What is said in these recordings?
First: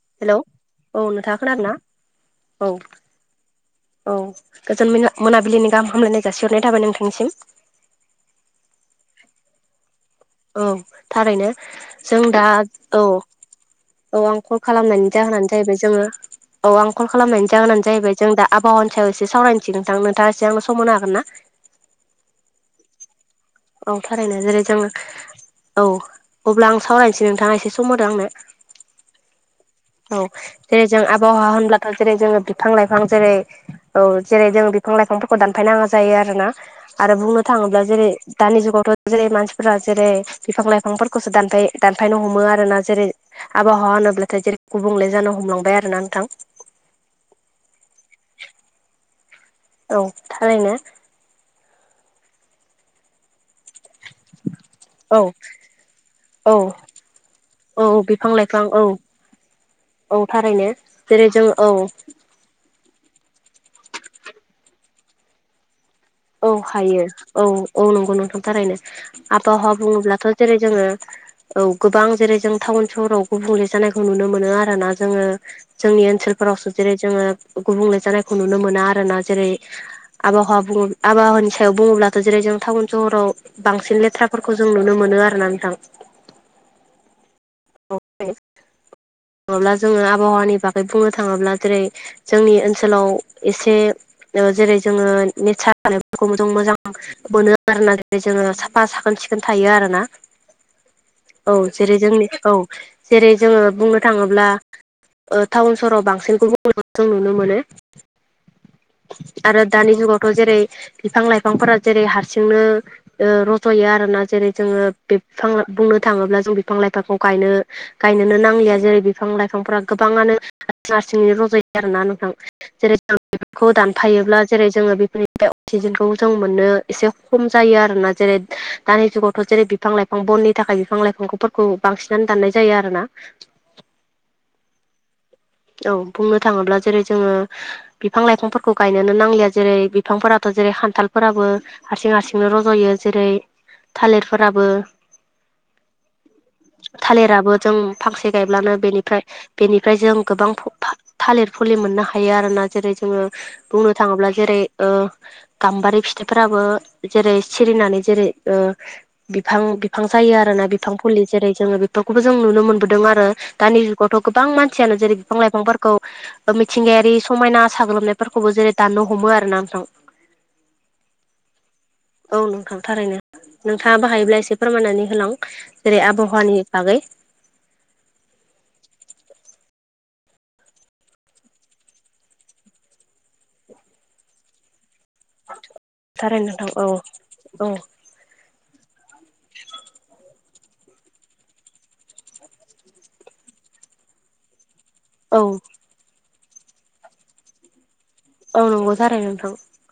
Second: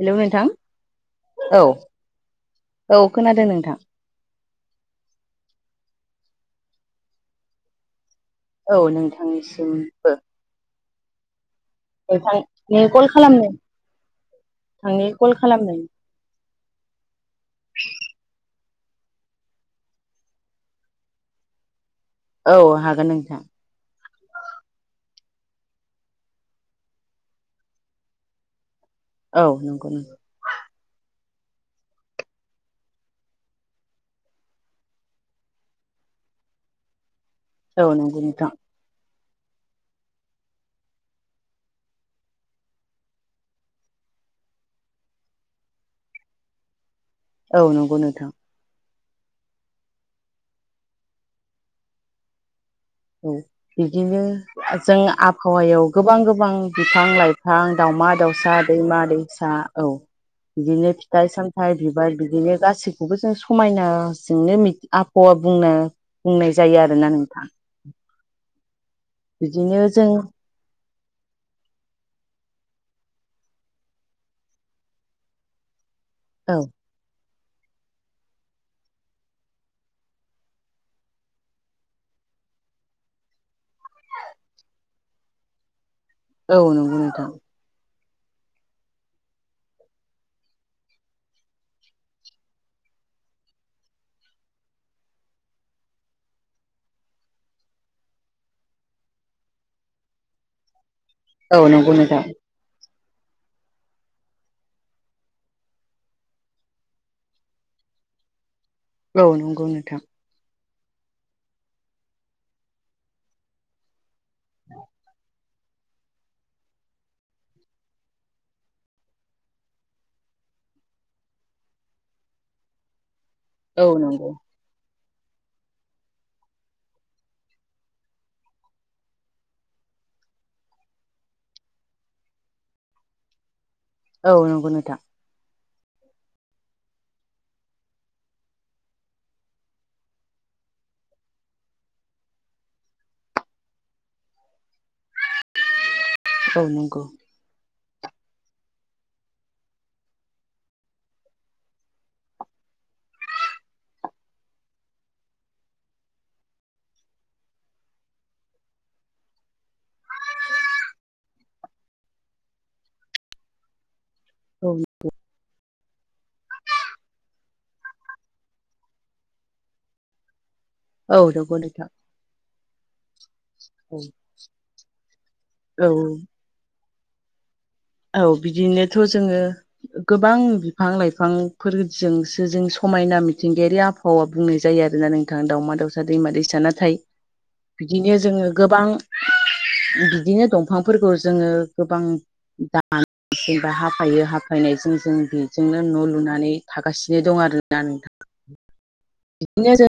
Hello नोंथां औ नोंथाङा औ खोनादों ना । औ खोनादों नोंथां। औ गोजोन मोनाबिलिनि गाहाम हामलायनाय जासिहरनाय थाबाय नोंथांनिसिम। औ नोंथांनिसिमबो औ थारैनो जों दा नोंथांनि औ कल खालामनो औ आं कल खालामनायनि नोंथांनि कल जाहोनानो जाहैबाय खालामनायनि जोङो। औ आं कल खालामनायनि जाहोनानो जाहैबाय जों दा आबहावनि सायाव एसे सावरायनोसिगोन नोंथां नोंथाङा एसे आंनो समावनो हागोन ना? औ हागोन नोंथां। औ थारैनो जेरै जोंङो औ अब्ला आं सावरायनोसै नोंथाङा एसे सम होदों आंनो। औ नंगौ नोंथां औ दे जों बावहा होनब्लाथ' जेरै जोङो बिफां लाइफां जेरै औ जेरै जों बिफां लाइफांफोरखौ दानफायनांगौ जायो। आरोना आरो बुंनो थाङोब्ला औ जेरै नंगौ नोंथां दानि जुगावथ' जेरै मानसिफोरा जेरै बिफां लाइफांफोरखौसो दा दानफायनो हमो आरोना जेरै आबहावा होनोब्लाथाय जेरै गुबुंले जानो हमलांबाय आरो ना नोंथां। औ नंगौ नोंथां। औ थारैनो औ बिदिनो जों औ आबहावायाव गोबां गोबां औ बिफां लाइफां औ दाउमा बिफां दाउसा लाइफां औ दैैमा दैसा औ थारैनो बिदिनो जेरै फिथाइ जों औ सामथाइ बिबार बिदिनो गासिबो बेखौबो जों समायनाजोंनो आबहावा बुंनो बुंनाय जायो आरोना नोंथां नंगौ नंगौ नोंथां थारैनो आबहावा बिदिनो जों बुङोब्लाथ' जेरै जोङो औ गोबां जेरै जों टाउन सहराव गुबुंले जानायखौ नुनो मोनो आरो ना जोङो जोंनि औ ओनसोलफोरावसो जेरै जोङो गुबुंले जानायखौ नुनो मोना आरोना जेरै आबहावा बुङो आबहावानि सायाव बुङोब्लाथ' जेरै जों टाउन सहराव बांसिन लेथ्राफोरखौ जों नुनो मोनो आरोना नोंथां औ नंगौ नोंथां [unintelligible] थाङोब्ला जोङो आबहावानि बागै बुंनो थाङोब्ला जेरै जोंनि ओनसोलाव एसे ओ जेरै जोङो नेसार फोरखौबो जों मोजां मोनो आरो ना जेरै जोङो साफा साखोन सिखोन थायो आरोना औ नंगौ जेरै नोंथां जोंनि औ जेरै जोङो बुंनो थाङोब्ला ओ टाउन सहराव बांसिन गुबुंलेखौ जों नुनो मोनो औ आरो नंगौ नोंथां दानि जुगावथ' जेरै बिफां लाइफांफोरा जेरै हारसिंनो ओ रज'यो आरोना जेरै जोङो बिफां बुंनो थाङोब्ला जों बिफां लाइफांखौ गायनो गायनोनो नांलिया जेरै बिफां लाइफांफ्रा गोबाङानो हारसिंनि रजायो आरोना नोंथां जेरै जों बेफोरखौ औ नंगौ दानफायोब्ला जेरै जोङो बे अक्सिजेनखौ जों मोननो एसे खम जायो आरोना जेरै दानि जुगावथ' जेरै बिफां लाइफां बननि थाखाय बिफां लाइफांफोरखौ बांसिनानो दाननाय जायो आरोना औ नंगौ नोंथां औ बुंनो थाङोब्ला जेरै जोङो बिफां लाइफांफोरखौ गायनोनो नांलिया जेरै बिफांफोराथ' जेरै खान्थालफोराबो हारसिं हारसिंनो रज'यो जेरै थालिरफोराबो औ नंगौ [unintelligible] थालिराबो जों फांसे गायब्लानो बेनिफ्राय बेनिफ्राय जों गोबां [unintelligible] थालिर फुलि मोननो हायो आरो ना जेरै जोङो बुंनो थाङोब्ला जेरै ओ गाम्बारि फिथाइ फिथाइफोराबो जेरै सिरिनानै जेरै ओ बिफां बिफां जायो आरोना बिफां फुलि जेरै जोङो बेफोरखौबो जों नुनो मोनबोदों आरो दानि जुगावथ' गोबां औ मानसियानो जेरै बिफां लाइफांफोरखौ मिथिंगायारि समायना साग्लोबनायफोरखौबो जेरै दाननो हमो आरोना नोंथां औ नंगौ नोंथां औ नोंथां थारैनो नोंथाङा औ बाहायोब्ला एसे फोरमायनानै होलां औ जेरै आबहावानि बागै औ बिदिनोथ' जोङो गोबां बिफां लाइफांफोरजोंसो जों समायना मिथिंगायारि आबहावा बुंनाय जायो आरो आरो नोंथां दावमा दाउसा दैमा थारैनो दैसा नोंथां औ नाथाय औ बिदिनो जोङो गोबां बिदिनो दंफांफोरखौ जोङो गोबां जेनबा हाफायो हाफायनायजों जों औ बेजोंनो न' लुनानै थागासिनो दं आरोना नोंथां औ नंगौ थारैनो नोंथां बिदिनो जों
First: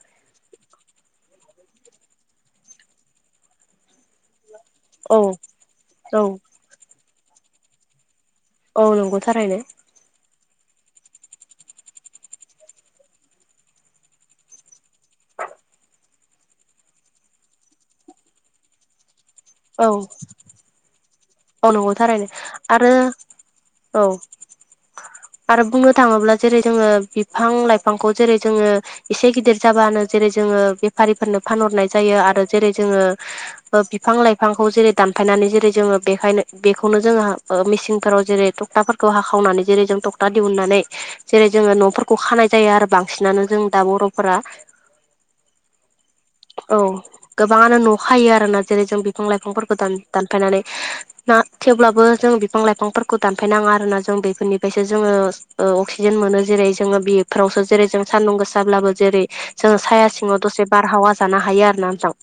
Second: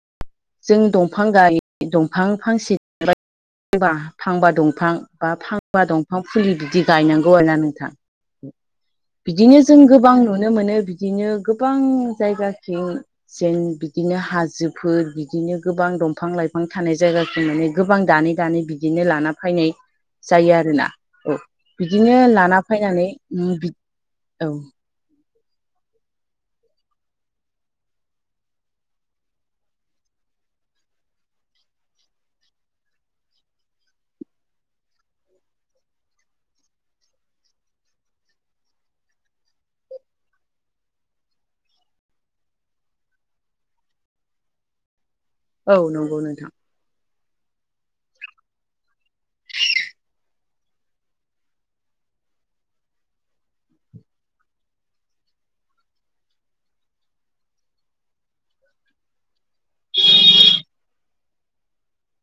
जों दंफां गाय दंफां फांसे फांबा दंफां दंफां औ बा फांबा दंफां औ फुलि बिदि गायनांगौ आरोना नोंथां औ नंगौ बिदिनो थारैनो जों गोबां नुयो नुनो मोनो बिदिनो गोबां जायगाथिं जेन बि बिदिनो हाजोफोर बिदिनो गोबां दंफां लाइफां थानाय जायगाखौ माने गोबां दानै दानै बिदिनो लाना औ जायो आरोना औ नंगौ बिदिनो थारैनो लाना आरो फैनानै औ आरो बुंनो थाङोब्ला जेरै जोङो बिफां लाइफांखौ जेरै जोङो एसे गिदिर जाबानो जेरै जों जोङो बेफारिफोरनो फानहरनाय जायो आरो जेरै जोङो बिफां लाइफांखौ जेरै दानफायनानै जेरै जोङो बेखायनो बेखौनो जोङो मेसिनफोराव जेरै थखथाफोरखौ हाखावनानै जेरै जों थखथा दिहुननानै जेरै जोङो न'फोरखौ खानाय जायो आरो बांसिनानो जों दा बर'फोरा औ नंगौ नोंथां औ गोबाङानो न'खायो आरोना जेरै जों बिफां लाइफांफोरखौन दानफायनानै थेवब्लाबो जों बिफां लाइफांफोरखौ दानफायनाङा आरोना जों बेफोरनिफ्रायसो जोङो अक्सिजेन मोनो जेरै जोङो बेफोरावसो जेरै जों सान्दुं गोसाब्लाबो जेरै जोङो साया सिङाव दसे बारहावा जानो हायो आरो ना नोंथां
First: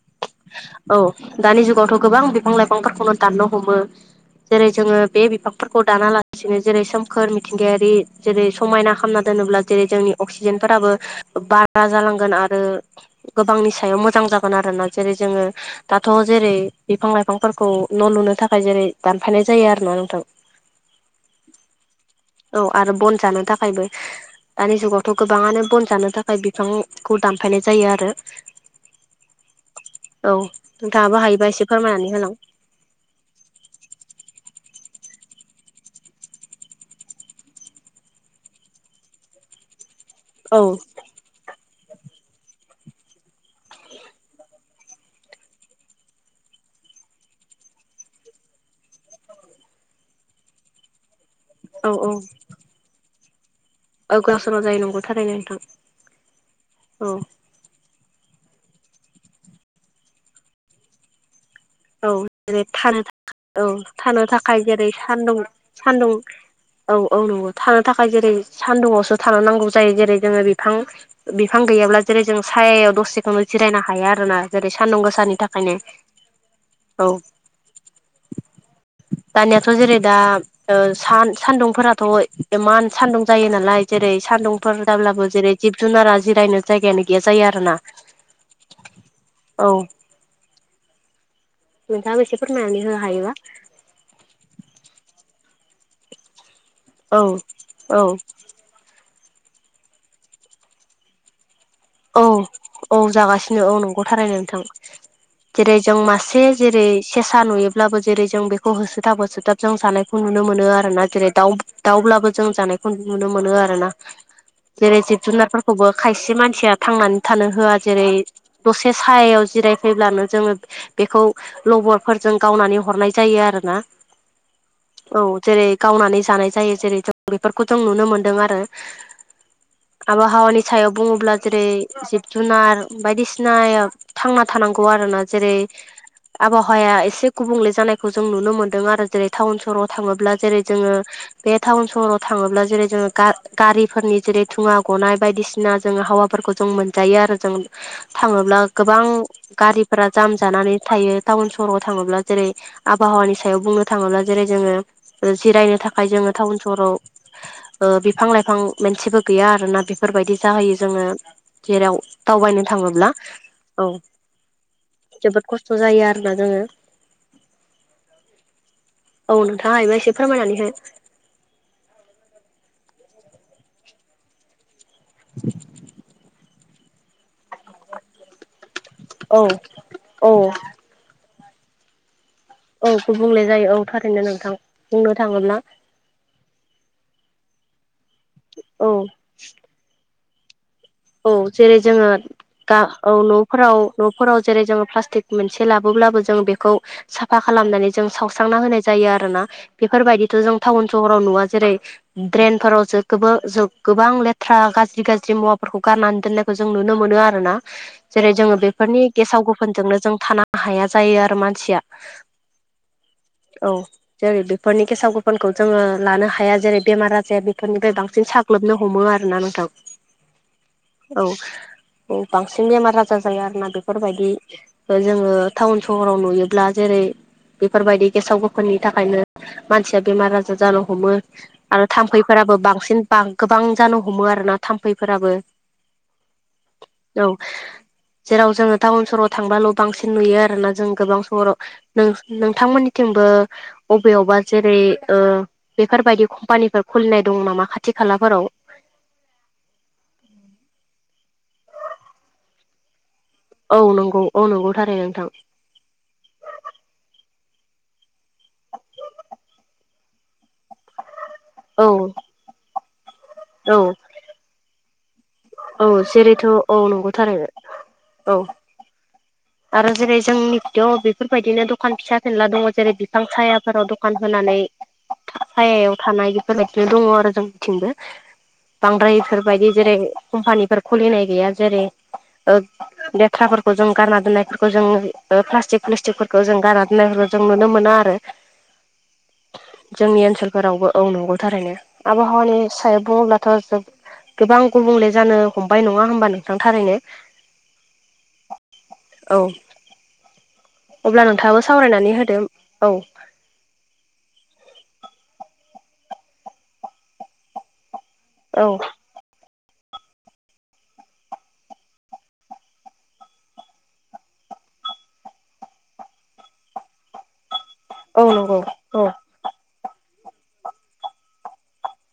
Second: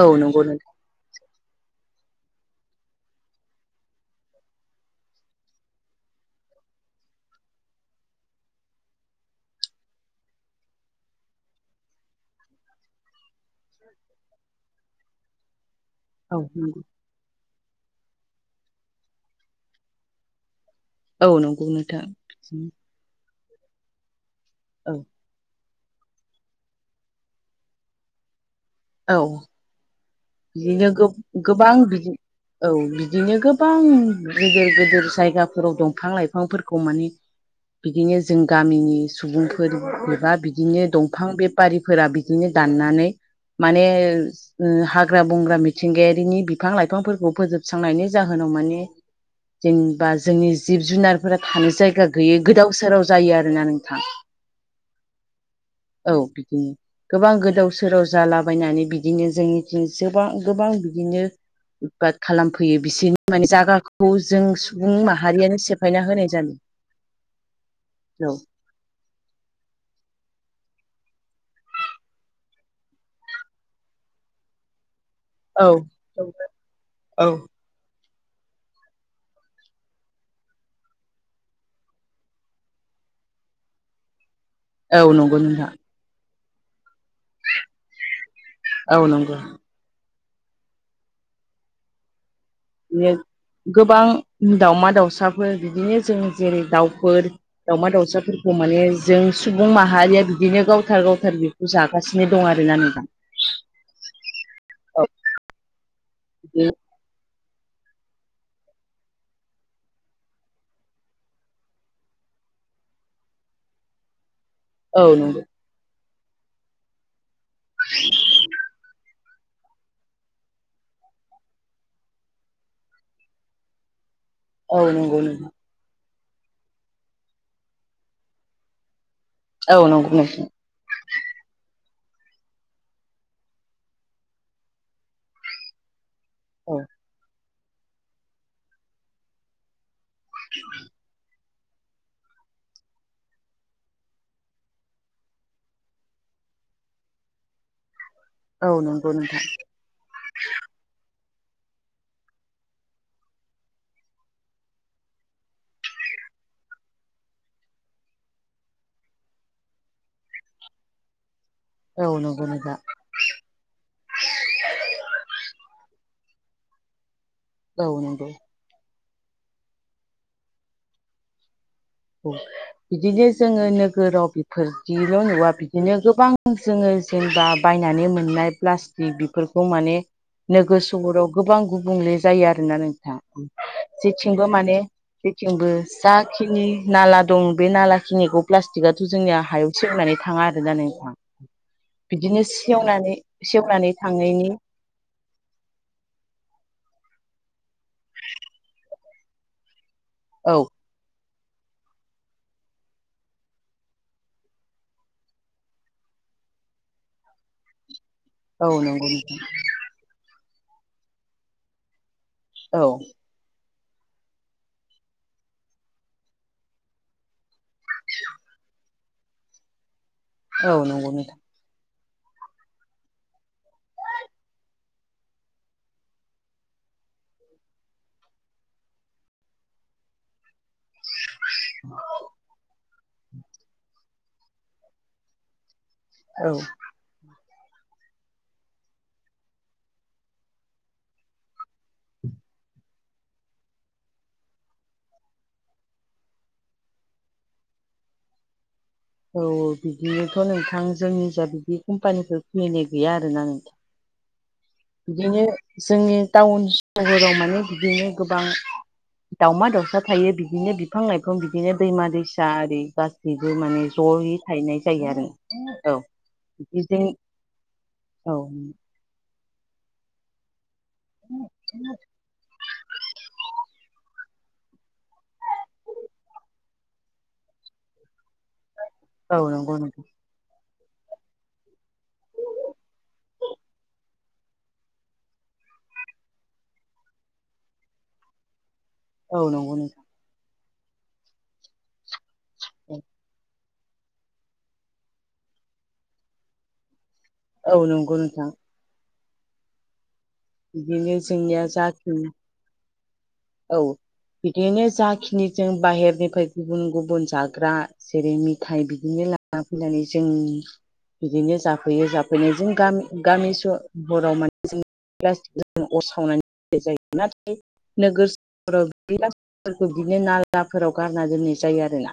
औ नंगौ नंगौ औ दानि जुगावथ' गोबां बिफां लाइफांफोरखौनो दाननो हमो जेरै जोङो बे बिफांफोरखौ दानालासिनो जेरै सोमखोर मिथिंगायारि जेरै समायना खालामना दोनोब्ला जेरै जोंनि अक्सिजेनफोराबो बारा जालांगोन आरो गोबांनि सायाव मोजां जागोन आरोना जेरै जोङो दाथ' औ जेरै नंगौ बिफां लाइफांफोरखौ न' लुनो थाखाय जेरै दानफायनाय जायो आरो न' नोंथां औ नंगौ नोंथां औ आरो बन जानो था खायबो दानि औ जुगावथ' गोबाङनो बन जानो थाखाय बिफांखौ दानफायनाय जायो आरो औ औ बिदिनो नोंथाङाबो गोब- हायोबा एसे गोबां फोरमायनानै बिदि होलां औ बिदिनो गोबां गेदेर गेदेर जायगाफोराव दंफां लाइफांफोरखौ माने बिदिनो जों गामिनि सुबुंफोर बा औ बिदिनो दंफां बेपारिफोरा बिदिनो दाननानै माने [unintelligible] हा ग्रा बंग्रा मिथिंगायारिनि बिफां लाइफांफोरखौ फोजोबस्रांनायनि जाहोनाव माने जेनबा जोंनि जिब जुनारफोरा थानो औ जायगा औ गैयै गोदाव सोराव जायो आरोना नों थां औ गावसोराव जायो नंगौ थारैनो नोंथां औ बिदिनो औ गोबां गोदावस सोराव जालाबायनानै बिदिनो जोंनिथिं जोबां गोबां बिदिनो उतपाट औ जेरै खालामफैयो थानो बिसोरनि थाखाय माने औ जागाखौ थानो जों थाखाय जेरै सुबुं सानदुं माहारियानो सेफायना सानदुं होनाय जादों औ औ नंगौ थानो थाखाय जेरै सान्दुंआवसो थानो नांगौ जायो जेरै जोङो बि फां बिफां गैयाब्ला जेरै जों सायायाव दसेखौनो जिरायनो हायो आरोना जेरै सानदुं गोस सानि औ थाखायनो औ दानियाथ' जेरै दा ओ सान - सान्दुंफोराथ' एमान सान्दुं जायो नालाय जेरै सानदुंफोर औ जाब्लाबो नंगौ जेरै नोंथां जिब जुनारा जिरायनो जायगायानो गैया जायो आरोना औ नंगौ औ नोंथांङाबो एसे फोरमायनानै होनो हायोबा [unintelligible] गोबां दावमा दाउसाफोर बिदिनो जों जेरै औ दाउफोर दाउमा औ दाउसाफोरखौ माने जों सुबुं माहारिया बिदिनो गावथार-गावथार औ औ जागासिनो औ नंगौ थारैनो नोंथां जेरै जों मासे जेरै सेसा नुयो ब्लाबो जेरै जों बेखौ होसोथाब होसोथाब जों जानायखौ नुनो मोनो आरोना जेरै दाउ- दाउब्लाबो जों जानाय बेखौ नुनो मोनो आरोना जेरै औ जिब नंगौ जुनारफोरखौबो खायसे मानसिया थांनानै थानो होआ जेरै दसे सायायाव जिराय फैब्लानो जोङो बेखौ लबरफोरजों गावनानै हरनाय जायो आरोना नंगौ औ नोंथां जेरै गावनानै जानाय जायो जेरै जों बेफोरखौथं नुनो मोनदों आरो औ नंगौ नोंथां आबहावानि सायाव बुङोब्ला [unintelligible] जिब जुनार बायदिसिनाय थांना थानांगौ आरो ना जेरै औ आबहावाया एसे गुबुंले जानायखौ जों नुनो मोन्दों आरो जेरै थाउन सहराव थाङोब्ला जेरै जोङो बे थाउन सहराव थाङोब्ला जेरै जोङो गा-गारिफोरनि जेरै धुङा गनाय बायदिसिना जोङो हावा फोरखौ जों मोनजायो आरो जों थाङोब्ला औ गोबां नंगौ नोंथां गारिफोरा जाम जानानै थायो। टाउन सहराव थाङोब्ला जेरै आबहावानि सायाव बुंनो थाङोब्ला जेरै जोङो ओ जिरायनो थाखाय जों थाउन सहराव ओ बिफां लाइफां मोनसेबो गैया आरोना बेफोर बायदि जाहैयो जोङो जेराव औ नंगौ दावबायनो नोंथां थाङोब्ला औ जोबोद खस्थ' जायो आ दा जोङो औ नंगौ औ नोंथाङा हायोबा एसे फोरमायनानै हो औ बिदिनो जोङो नोगोराव बेफोरदिल' नुवा बिदिनो गोबां जोङो जेनबा बायनानै मोननाय प्लास्टिक औ बेफोरखौ माने औ नोगोर सहराव गोबां गुबुंले जायो आरोना औ नोंथां। गुबुंले जायो औ थारैनो जेथिंबो नोंथां माने बुंनो थाङोब्ला जेथिंबो जाखिनि ला दं बे नालाखिनिखौ औ प्लास्टिकआथ' जोंनि हायाव सेवनानै थाङा आरो नों औ जेरै जोङो गा औ न'फोराव सेवनानै न'फोराव थांनायनि जेरै जोङो प्लास्टिक मोनसे लाबोब्लाबो जों बेखौ साफा खालामनानै जों सावस्रांना होनाय जायो आरो ना बेफोर बायदिथ' औ जों टाउन सहराव नुवा जेरै ड्रेनफोराव जो गोबां जो गोबां लेथ्रा गाज्रि गाज्रि मुवा फोरखौ गारनानै दोननायखौ जों नुनो मोनो आरोना। जेरै जोङो औ बेफोरनि नंगौ नोंथां गेसाव गोफोनजोंनो जों थानो हाया जायो आरो मानसिया औ औ जेरै बेफोरनि गेसाव गोफोनखौ जोङो लानो हाया जेरै बेमार आजाया बेफोरनिफ्राय बांसिन साग्लोबनो हमो आरोना नोंथां। औ नंगौ नोंथां। औ बांसिन बेमार आजार जायो आरो ना बेफोर बायदि जोङो टाउन सहराव नुयोब्ला जेरै रै बेफोर बायदि गेसाव गोफोननि थाखायनो मानसिया बेमार आजार जानो हमो आरो थाम्फैफोराबो बांसिन बां गोबां जानो हमो आरोना थाम्फैफोराबो औ [inaudible] जेराव जोङो टाउन सहराव थांबाल' बांसिन नुयो आरोना जों गोबां सहराव नोंसां-नोंथांमोननिथिं बो अबेयावबा जेरै ओ बेफोर बायदि कम्पानिफोर खुलिनाय दङ' नामा खाथि खाला लाफोराव औ औ बिदिनोथ' [inaudible] नोंथां जोंनि खिजा बिदि कम्पानिखौ खुलिनाय गैया आरो औ नंगौ। औ नंगौ थारै नोंथां बिदिनो जोंनि टाउन सहराव माने [inaudible] बिदिनो गोबां दावमा दावसा थायो बिदिनो बिफां लाइफां खो बिदिनो औ दैमा दैसा आरि गासैबो औ माने ज'यै थाहैनाय जायो आरो औ जेरैथ' औ बिदिजों नंगौथारनो औ। आरो जेरै जोंनिखिथ' बेफोर बायदिनो दखान फिसा फेनला दङ' जेरै बिफां सायाफोराव दख दखान होनानै सायायाव थानाय बेफोर बायदिनो दङ' आरो जोंथिंबो बांद्रायफोर औ इफोर बायदि नंगौ जेरै नोंथां कम्पानि खुलिनाय गैया जेरै ओ लेथ्राफोरखौ जों गारना दोननाय फोरफोरखौ जों ओ फ्लाष्टिक-फ्लुसटिकफोरखौ जों गानना दोननायफोरखौ जों नुनो मोना आरो। औ नंगौ नोंथां। फोरावबो औ नंगौ थारैनो। आबहावानि नोंथां सायाव बुङोब्लाथ' जोब गोबां गुबुंले जानो हमबाय नङा होमबा नोंथां थारैनो औ नंगौ नोंथां औ बिदिनो अब्ला नोंथाङाबो जोंनिया जाखि सावरायनानै होदो औ औ बिदिनो जाखिनि जों बाहेरनिफ्राय गुबुन गुबुन जाग्रा जेरै औ मिथाइ बिदिनो लाना फैनानै जोंनि बिदिनो जाफैयो जाफैनायजों गामि गामि सहराव माने जों ज अरसावनानै जायो नाथाय औ नोगोर नंगौ सहाव औ बे [unintelligible] बिदिनो नालाफोराव गारना दोननाय जायो आरो ना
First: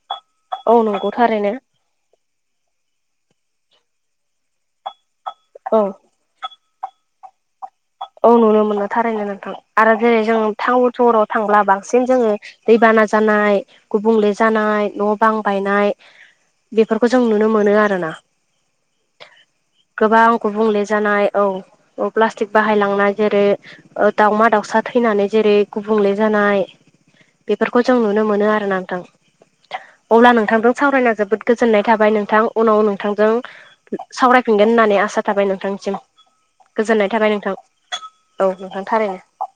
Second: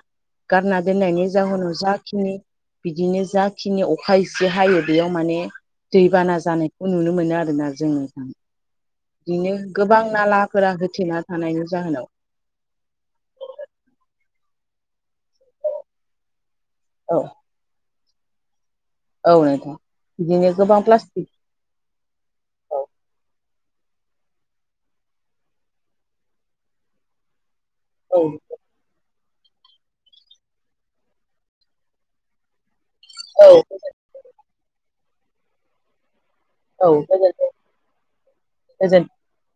गारना औ नंगौ दोननायनि थारैनो जाहोनाव जाखिनि। बिदिनो जाखिनि अखा इसे हायो बेयाव माने औ दैबाना जानाय। नुनो मोनो आरोना। जों नोंथां औ नुनो मोनो थारैनो नोंथां बिदिनो आरो गोबां जेरै जों नालाफोरा टाउन होथेना सहराव थांब्ला थानायनि बांसिन जाहोनाव जोङो दैबाना। जानाय गुबुंले। जानाय न' बां बायनाय बेफोरखौ औ जों नुनो मोनो आरो ना। औ नोंथां गोबां बिदिनो गोबां गुबुंले जानाय प्लास्टिक औ औ प्लास्टिक। बाहाय औ लांनाय जेरै दाउमा दाउसा थैनानै जेरै गुबुंले जानाय। बेफोरखौ जों औ नुनो मोनो आरो ना नोंथां। अब्ला नोंथांदों सावरायना जोबोद गोजोननाय थाबाय नोंथां उनाव नों। नोंथांजों औ सावरायफिनगोन होननानै आसा थाबाय नोंथांनिसिम औ गोजोननाय थाबाय नों गोजोनथों औ नोंथां गोजोनथों थारैनो।